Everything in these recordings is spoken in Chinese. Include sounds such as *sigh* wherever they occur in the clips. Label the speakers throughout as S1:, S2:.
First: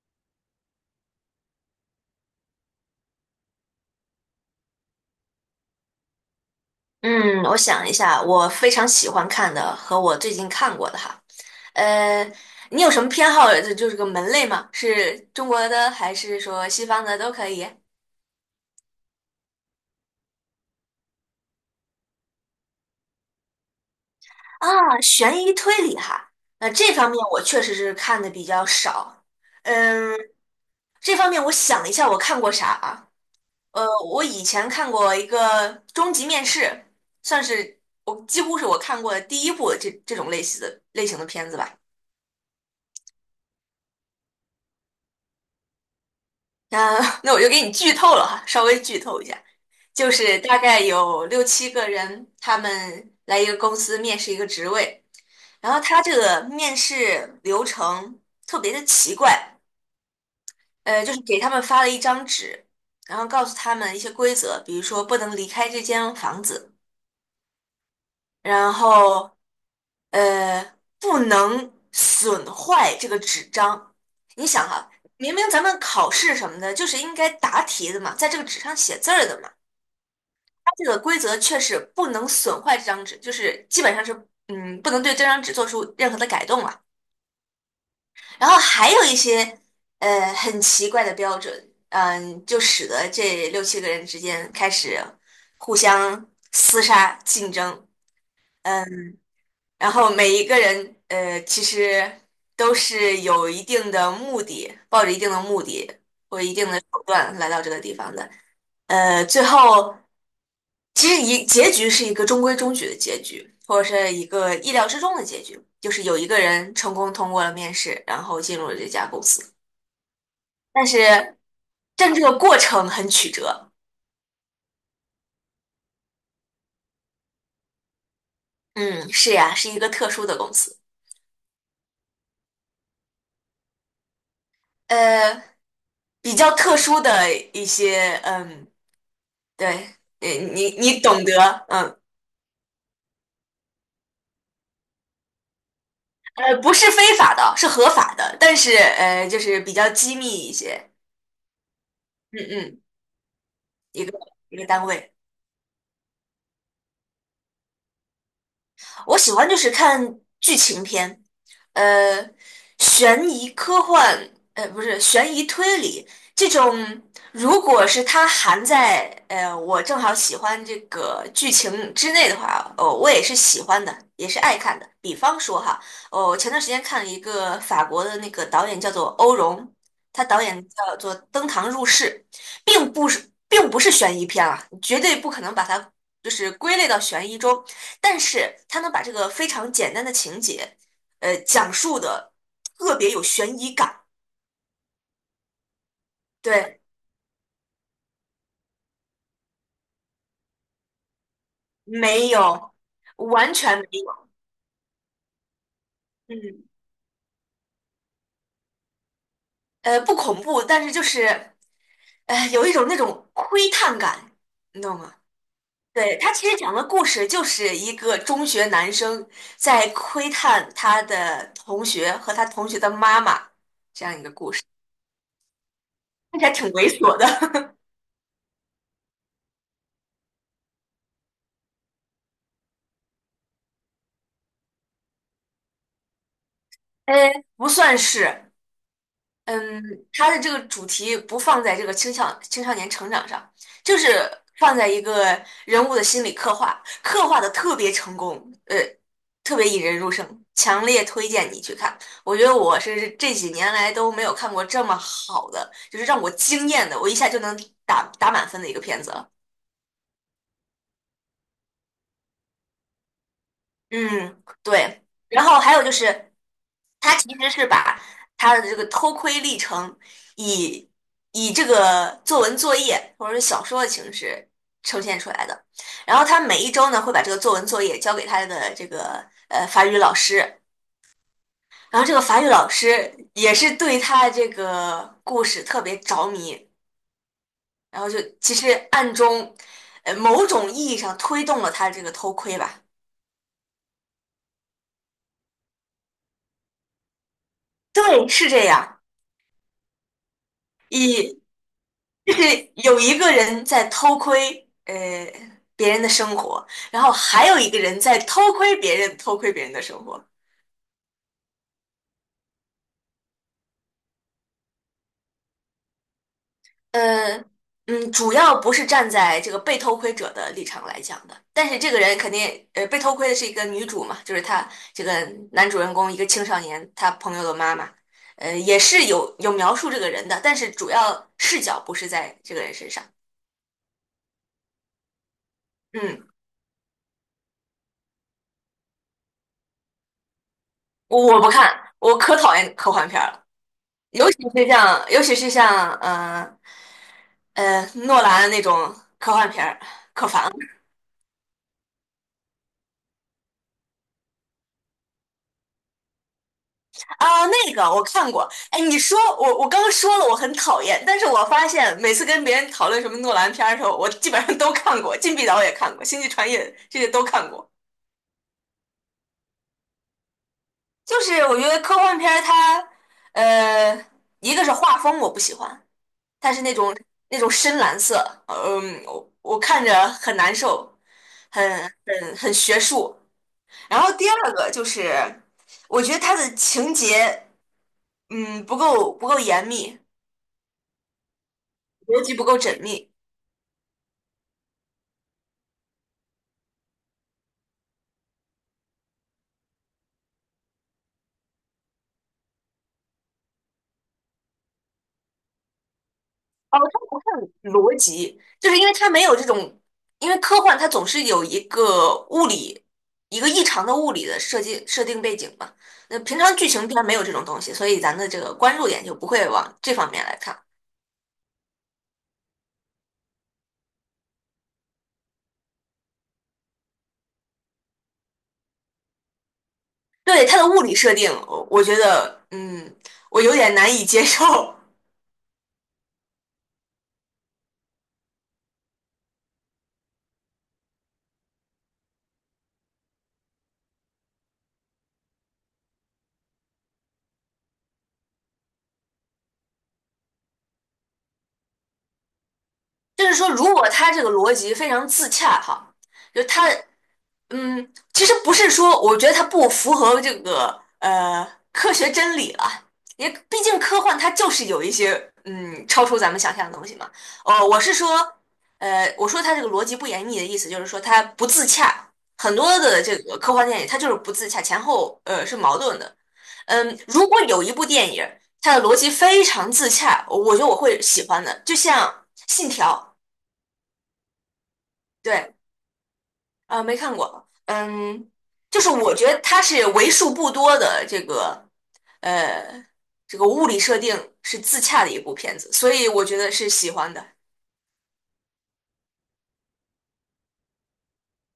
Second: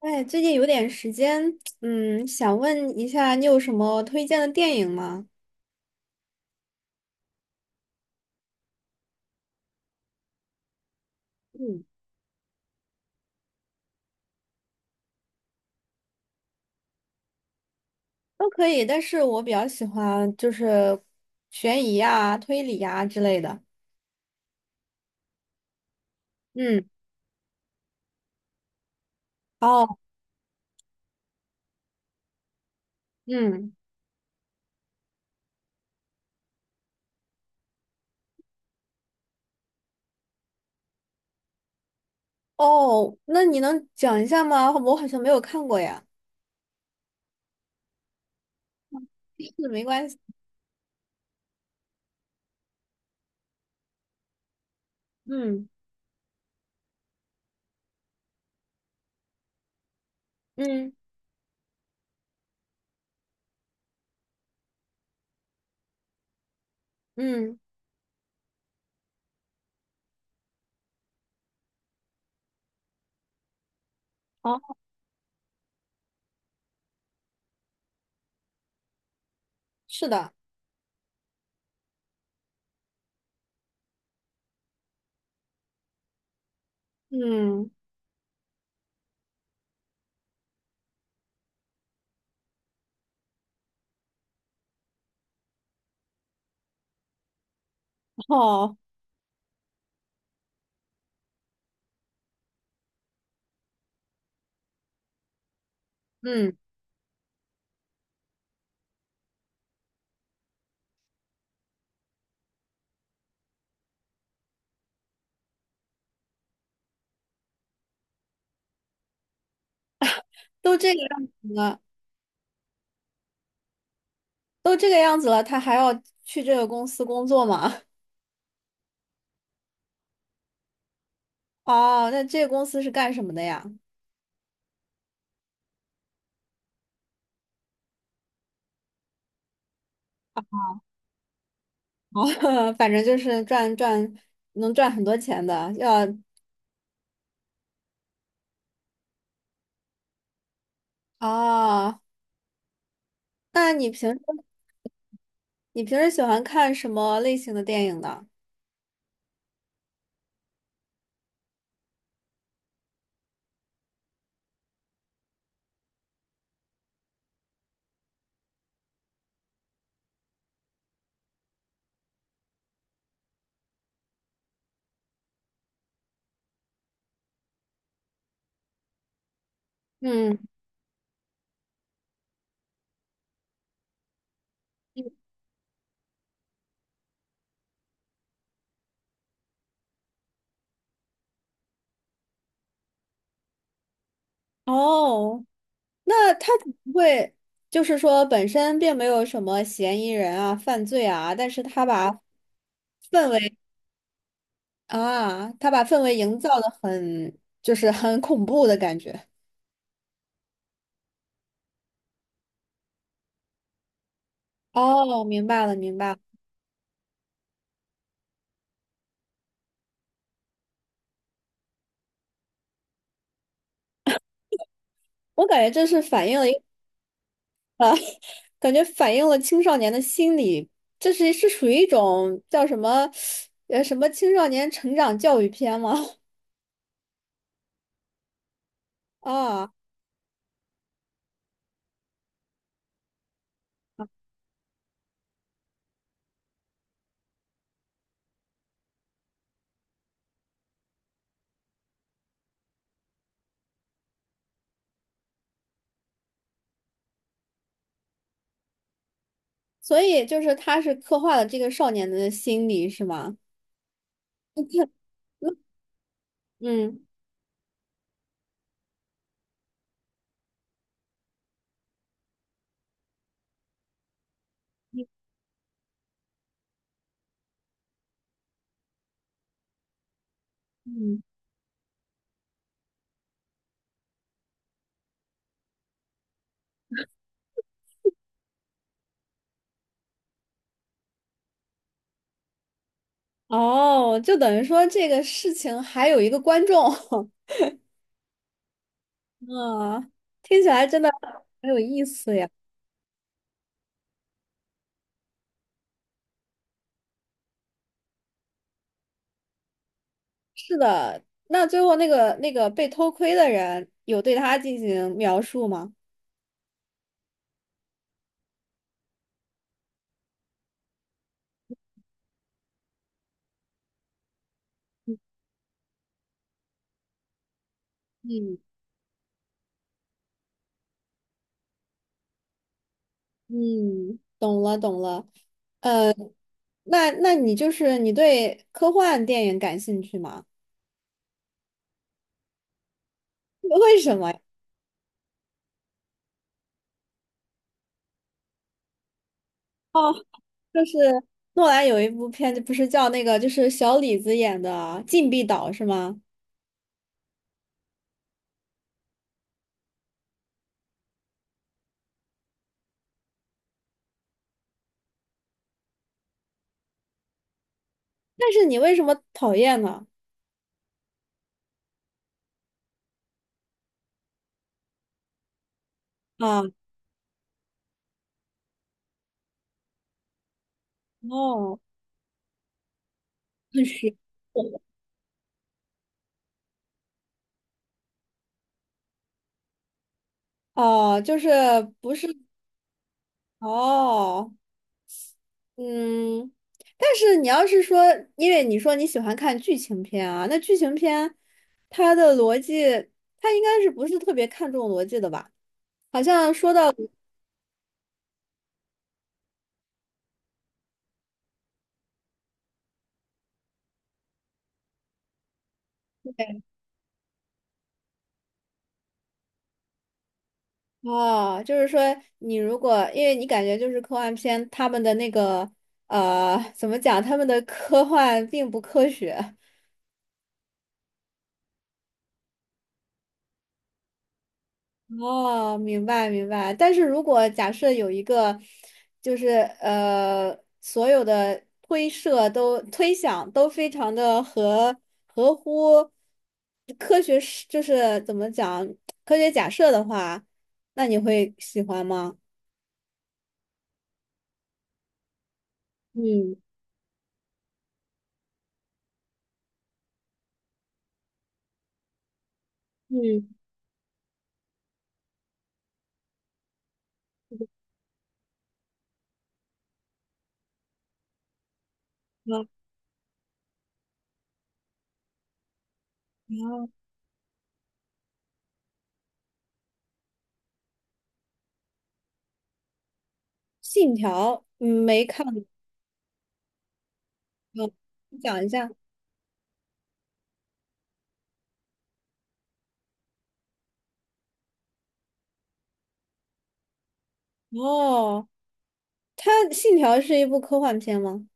S1: 哎，最近有点时间，想问一下，你有什么推荐的电影吗？
S2: 嗯，我想一下，我非常喜欢看的和我最近看过的哈，
S1: 嗯。
S2: 呃，你有什么偏好？就是个门类吗？是中国的还是说西方的都可以？
S1: 都可以，但是我比较喜欢就是悬疑啊、推理啊之类的。
S2: 啊，悬疑推理哈，那
S1: 嗯。
S2: 这方面我确实是看的比较少。
S1: 哦。
S2: 嗯，这方面我想了一下，我看过啥啊？
S1: 嗯。
S2: 我以前看过一个《终极面试》，算是我几乎是我看过的第一部这种类似的类型的片子吧。
S1: 哦，那你能讲一下吗？我好像没有看过呀。
S2: 那我就给你剧透了哈，稍微剧透一
S1: *laughs*
S2: 下，
S1: 是，没关
S2: 就
S1: 系。
S2: 是大概有六七个人，他们来一个公司面试一个职位，
S1: 嗯
S2: 然后他这个面试流程特别的奇怪，
S1: 嗯
S2: 就是给他们发了一张纸，然后告诉他们一些规则，比如说不能离开这间房子，
S1: 嗯。
S2: 然后不能损坏这个纸张。你想
S1: 好。
S2: 哈、明明咱们考试什么的，就是应该答题的嘛，在这个纸上写字儿的嘛。
S1: 是的。
S2: 这个规则确实不能损坏这张纸，就是基本上是嗯，不能对这张纸做出任何的改动了。
S1: 嗯。
S2: 然后还有一些很奇怪的标准，嗯，就使得这六七个人之间开始互相厮杀竞争，
S1: *laughs* 哦。
S2: 然后每一个人其实都是有一定的目的，抱着一定的目的或者一
S1: 嗯。
S2: 定的手段来到这个地方的，最后。其实一结局是一个中规中矩的结局，或者是一个意料之中的结局，就是有一个人成功通过了面试，然后进入了这家公司。
S1: 都
S2: 但
S1: 这个样子
S2: 是，
S1: 了，
S2: 但这个过程很曲折。
S1: 都这个样子了，他还要去这个公司工作吗？
S2: 嗯，是呀，是一个特殊的公司，
S1: 哦，那这个公司是干什么的呀？
S2: 呃，比较特殊的一些，嗯，对，你懂得，嗯，
S1: 哦，*laughs* 反正就是赚赚，能赚很多钱的。要
S2: 不是非法的，是合法的，但是就是比较机密一些。
S1: 哦，
S2: 嗯嗯，
S1: 那你平
S2: 一个
S1: 时
S2: 一个单位。
S1: 你平时喜欢看什么类型的电影呢？
S2: 我喜欢就是看剧情片，呃，悬疑科幻，不是悬疑推理这种。如果是它含在我正好喜欢这个剧情之内的话，哦，我也是喜欢的，也是爱看的。比方说哈，哦，我前段时间看了一个法国的那个导演叫做欧容，他
S1: 嗯。
S2: 导演叫做《登堂入室》，并不是悬疑片啊，绝对不可能把它就是归类到悬疑中。但是他能把这个非常简单的情节，讲述的特别有悬疑感。
S1: 哦，那他不
S2: 对，
S1: 会就是说本身并没有什么嫌疑人啊、犯罪啊，但是他把
S2: 没有，
S1: 氛
S2: 完
S1: 围
S2: 全没有。
S1: 啊，他把氛围营造
S2: 嗯，
S1: 的很就是很恐怖的感觉。
S2: 不恐怖，但是就是，有一种那种窥探感，你懂吗？
S1: 哦，明白了，明白
S2: 对，
S1: 了。
S2: 他其实讲的故事就是一个中学男生在窥探他的同学和他同学的妈妈这样一个故事，
S1: 我感觉这是反映
S2: 看起
S1: 了。
S2: 来
S1: 一。
S2: 挺猥琐的。*laughs*
S1: 感觉反映了青少年的心理，这是是属于一种叫什么，什么青少年成长教育片吗？
S2: 不算是，
S1: *laughs* 啊。
S2: 嗯，它的这个主题不放在这个青少年成长上，就是放在一个人物的心理刻画，刻画的特别成功，呃，特别引人入胜，强烈推荐你去看。我觉得我是这几年来都没有看过这么好的，就是让我惊艳的，我一下就能打满分的一个片子了。
S1: 所以就是他是刻画了这个少年的心理，是吗？
S2: 嗯，对。然后还有就是，
S1: 嗯
S2: 他其实是把他的这个偷窥历程以以这个作文作业或者是小说的形式呈现出来的。然后他每一周呢会把这个作文作业交给他的这个法语老师，
S1: 嗯。
S2: 然后这个法语老师也是对他这个故事特别着迷，然后就其实暗中某种意义上推动了他这个偷窥吧。
S1: 哦，就等于说这个事情还有一个观众。
S2: 对，是这样。
S1: *laughs* 啊，听起来真的
S2: 以
S1: 很有意
S2: 就
S1: 思
S2: 是
S1: 呀。
S2: 有一个人在偷窥别人的生活，然后还有一个人在偷窥别人偷窥别人的生活。
S1: 是的，那最后那个那个被偷窥的人有对他进行描述吗？
S2: 呃，嗯，主要不是站在这个被偷窥者的立场来讲的，但是这个人肯定被偷窥的是一个女主嘛，就是她这个男主人公一个青少年，他朋友的妈妈，
S1: 嗯
S2: 也是有描述这个人的，但是主要视角不是在这个人身上。
S1: 嗯，懂了懂了。呃，
S2: 嗯，
S1: 那那你就是你对科幻电影感兴趣吗？
S2: 我不看，我可讨厌科幻片儿了。
S1: *laughs* 为什
S2: 尤
S1: 么呀？
S2: 其是像，尤其是像，诺兰那种科幻片儿，
S1: 哦，
S2: 可烦了
S1: 就是诺兰有一部片子，不是叫那个就是小李子演的《禁闭岛》是吗？
S2: 啊！那个我看过，哎，你说我刚说了我很讨厌，但是我发现每次跟别人讨论什么诺兰片儿的时候，我基本上都看过，《禁闭岛》也看过，《星际穿越》这些都看过。
S1: 但是你为什么讨厌呢？
S2: 就是我觉得科幻片儿它，呃，一个是画风我不喜欢，它是
S1: 啊。
S2: 那种深蓝色，嗯，我看着很难受，
S1: 哦。
S2: 很很学术。
S1: *laughs* 很
S2: 然后
S1: 实。
S2: 第二个就是，我觉得它的情节，嗯，不够严密，
S1: 哦，就是不
S2: 逻
S1: 是
S2: 辑不够缜密。
S1: 哦。嗯。但是你要是说，因为你说你喜欢看剧情片啊，那剧情片它的逻辑，它应该是不是特别看重逻辑的吧？好像说
S2: 哦，
S1: 到
S2: 它不看逻辑，就是因为它没有这种，因为科幻它总是有一个物理，一个异常的物理的设定背景嘛。那平常剧情片没有这种东西，所以咱的这个关注点就不会往这方面来看。
S1: 哦，就是说你如果，因为你感觉就是科幻片，他们的那个怎么讲，他们的科幻并不科学。
S2: 对，它的物理设定，我觉得，嗯，我有点难以接受。*laughs*
S1: 哦，明白明白。但是如果假设有一个，就是呃，所有的推设都推想都非常的合合乎科学是，就是怎么讲科学假设的话，那你会喜欢吗？
S2: 就是说，如果它这个逻辑非常自洽哈。就
S1: 嗯
S2: 他嗯，其实不是说，我觉得它不符合这个科学真理了，也
S1: 嗯。
S2: 毕竟科幻它就是有一些嗯超出咱们想象的东西嘛。哦，我是说，我说它这个逻辑不严密的意思就是说它不自洽，很多
S1: 然
S2: 的这个科幻电影它就是不自洽，前后是矛盾的。嗯，
S1: 后
S2: 如果有一部电影它的逻辑非常自洽，我觉得我会喜欢的，就像《信条》
S1: 信条嗯没看
S2: 对。
S1: 过，
S2: 啊，没看过，嗯，
S1: 你讲一
S2: 就是
S1: 下。
S2: 我觉得它是为数不多的这个呃这个物理设定是自洽的一部片子，所以我觉得是喜欢的。
S1: 哦，它信条是一部科幻片吗？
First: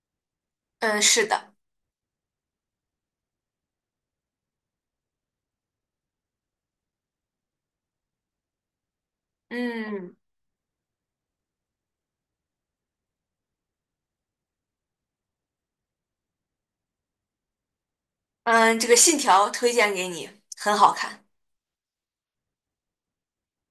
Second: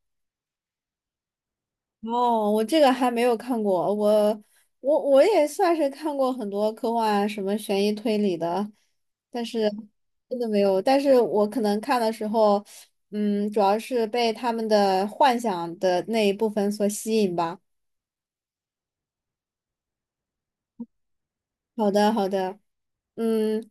S2: 嗯，是的，
S1: 哦，我这个还没有看过，我我我也算是看过很多科幻啊什么悬疑推理的，但是
S2: 嗯
S1: 真的没有。但是我可能看的时候，嗯，主要是被他们的幻想的那一部分所吸引吧。
S2: 嗯，这个《信条》推荐给你，很好看。
S1: 好的，好的。嗯。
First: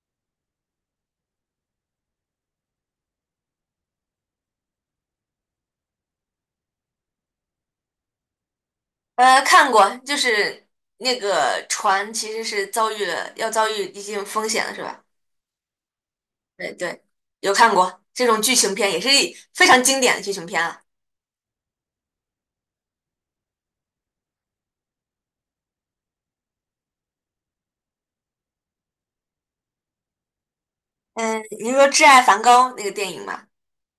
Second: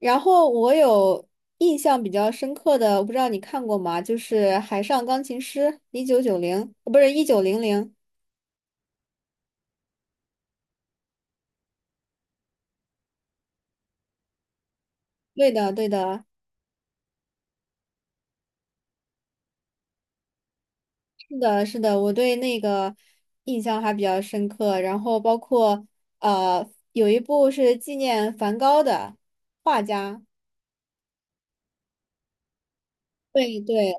S1: 然后我有印象比较深刻的，我不知道你看过吗？就是《海上钢琴师》，1990，不是1900。
S2: 看过，就是那个船其实是遭遇了要遭遇一定风险了，是吧？
S1: 对的，对的。
S2: 对对，有看过这种剧情片，也是非常经典的剧情片啊。
S1: 是的，是的，我对那个印象还比较深刻。然后包括呃，有一部是纪念梵高的画家。
S2: 嗯，你说《挚爱梵高》那个电影吗？
S1: 对对。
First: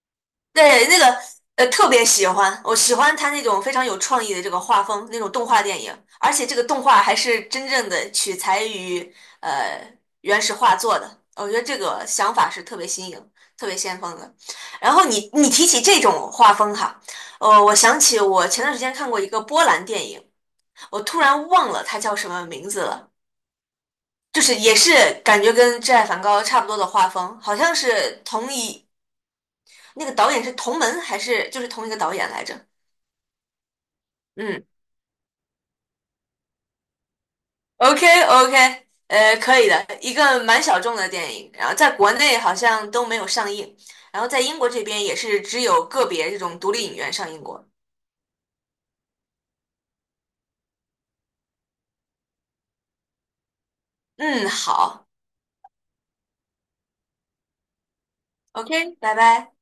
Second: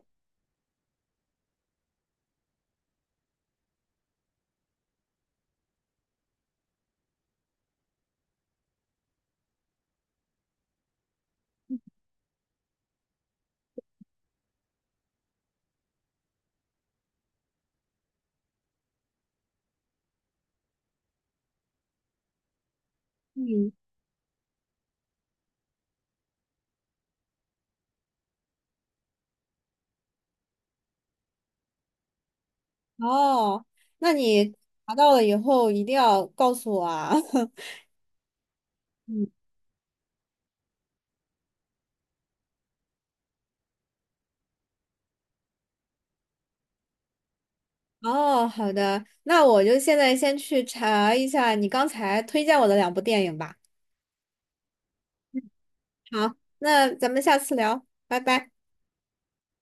S2: 对，那个特别喜欢，我喜欢他那种非常有创意的这个画风，那种动画电影，而且这个动画还是真正的取材于呃原始画作的，我觉得这个想法是特别新颖、特别先锋的。然后你提起这种画风哈，我想起我前段时间看过一个波兰电影，我突然忘了它叫什么名字了，
S1: 嗯。
S2: 就是也是感觉跟《挚爱梵高》差不多的画风，好像是同一。那个导演是同门还是就是同一个导演来着？
S1: 哦，那你
S2: 嗯
S1: 查到了以后一定要告诉我啊。*laughs*
S2: ，OK OK,
S1: 嗯。
S2: 可以的，一个蛮小众的电影，然后在国内好像都没有上映，然后在英国这边也是只有个别这种独立影院上映过。
S1: 哦，好的，那我就现在先去查一下你刚才推荐我的两部电影吧。
S2: 嗯，好
S1: 好，那咱们下次聊，拜拜。
S2: ，OK,拜拜。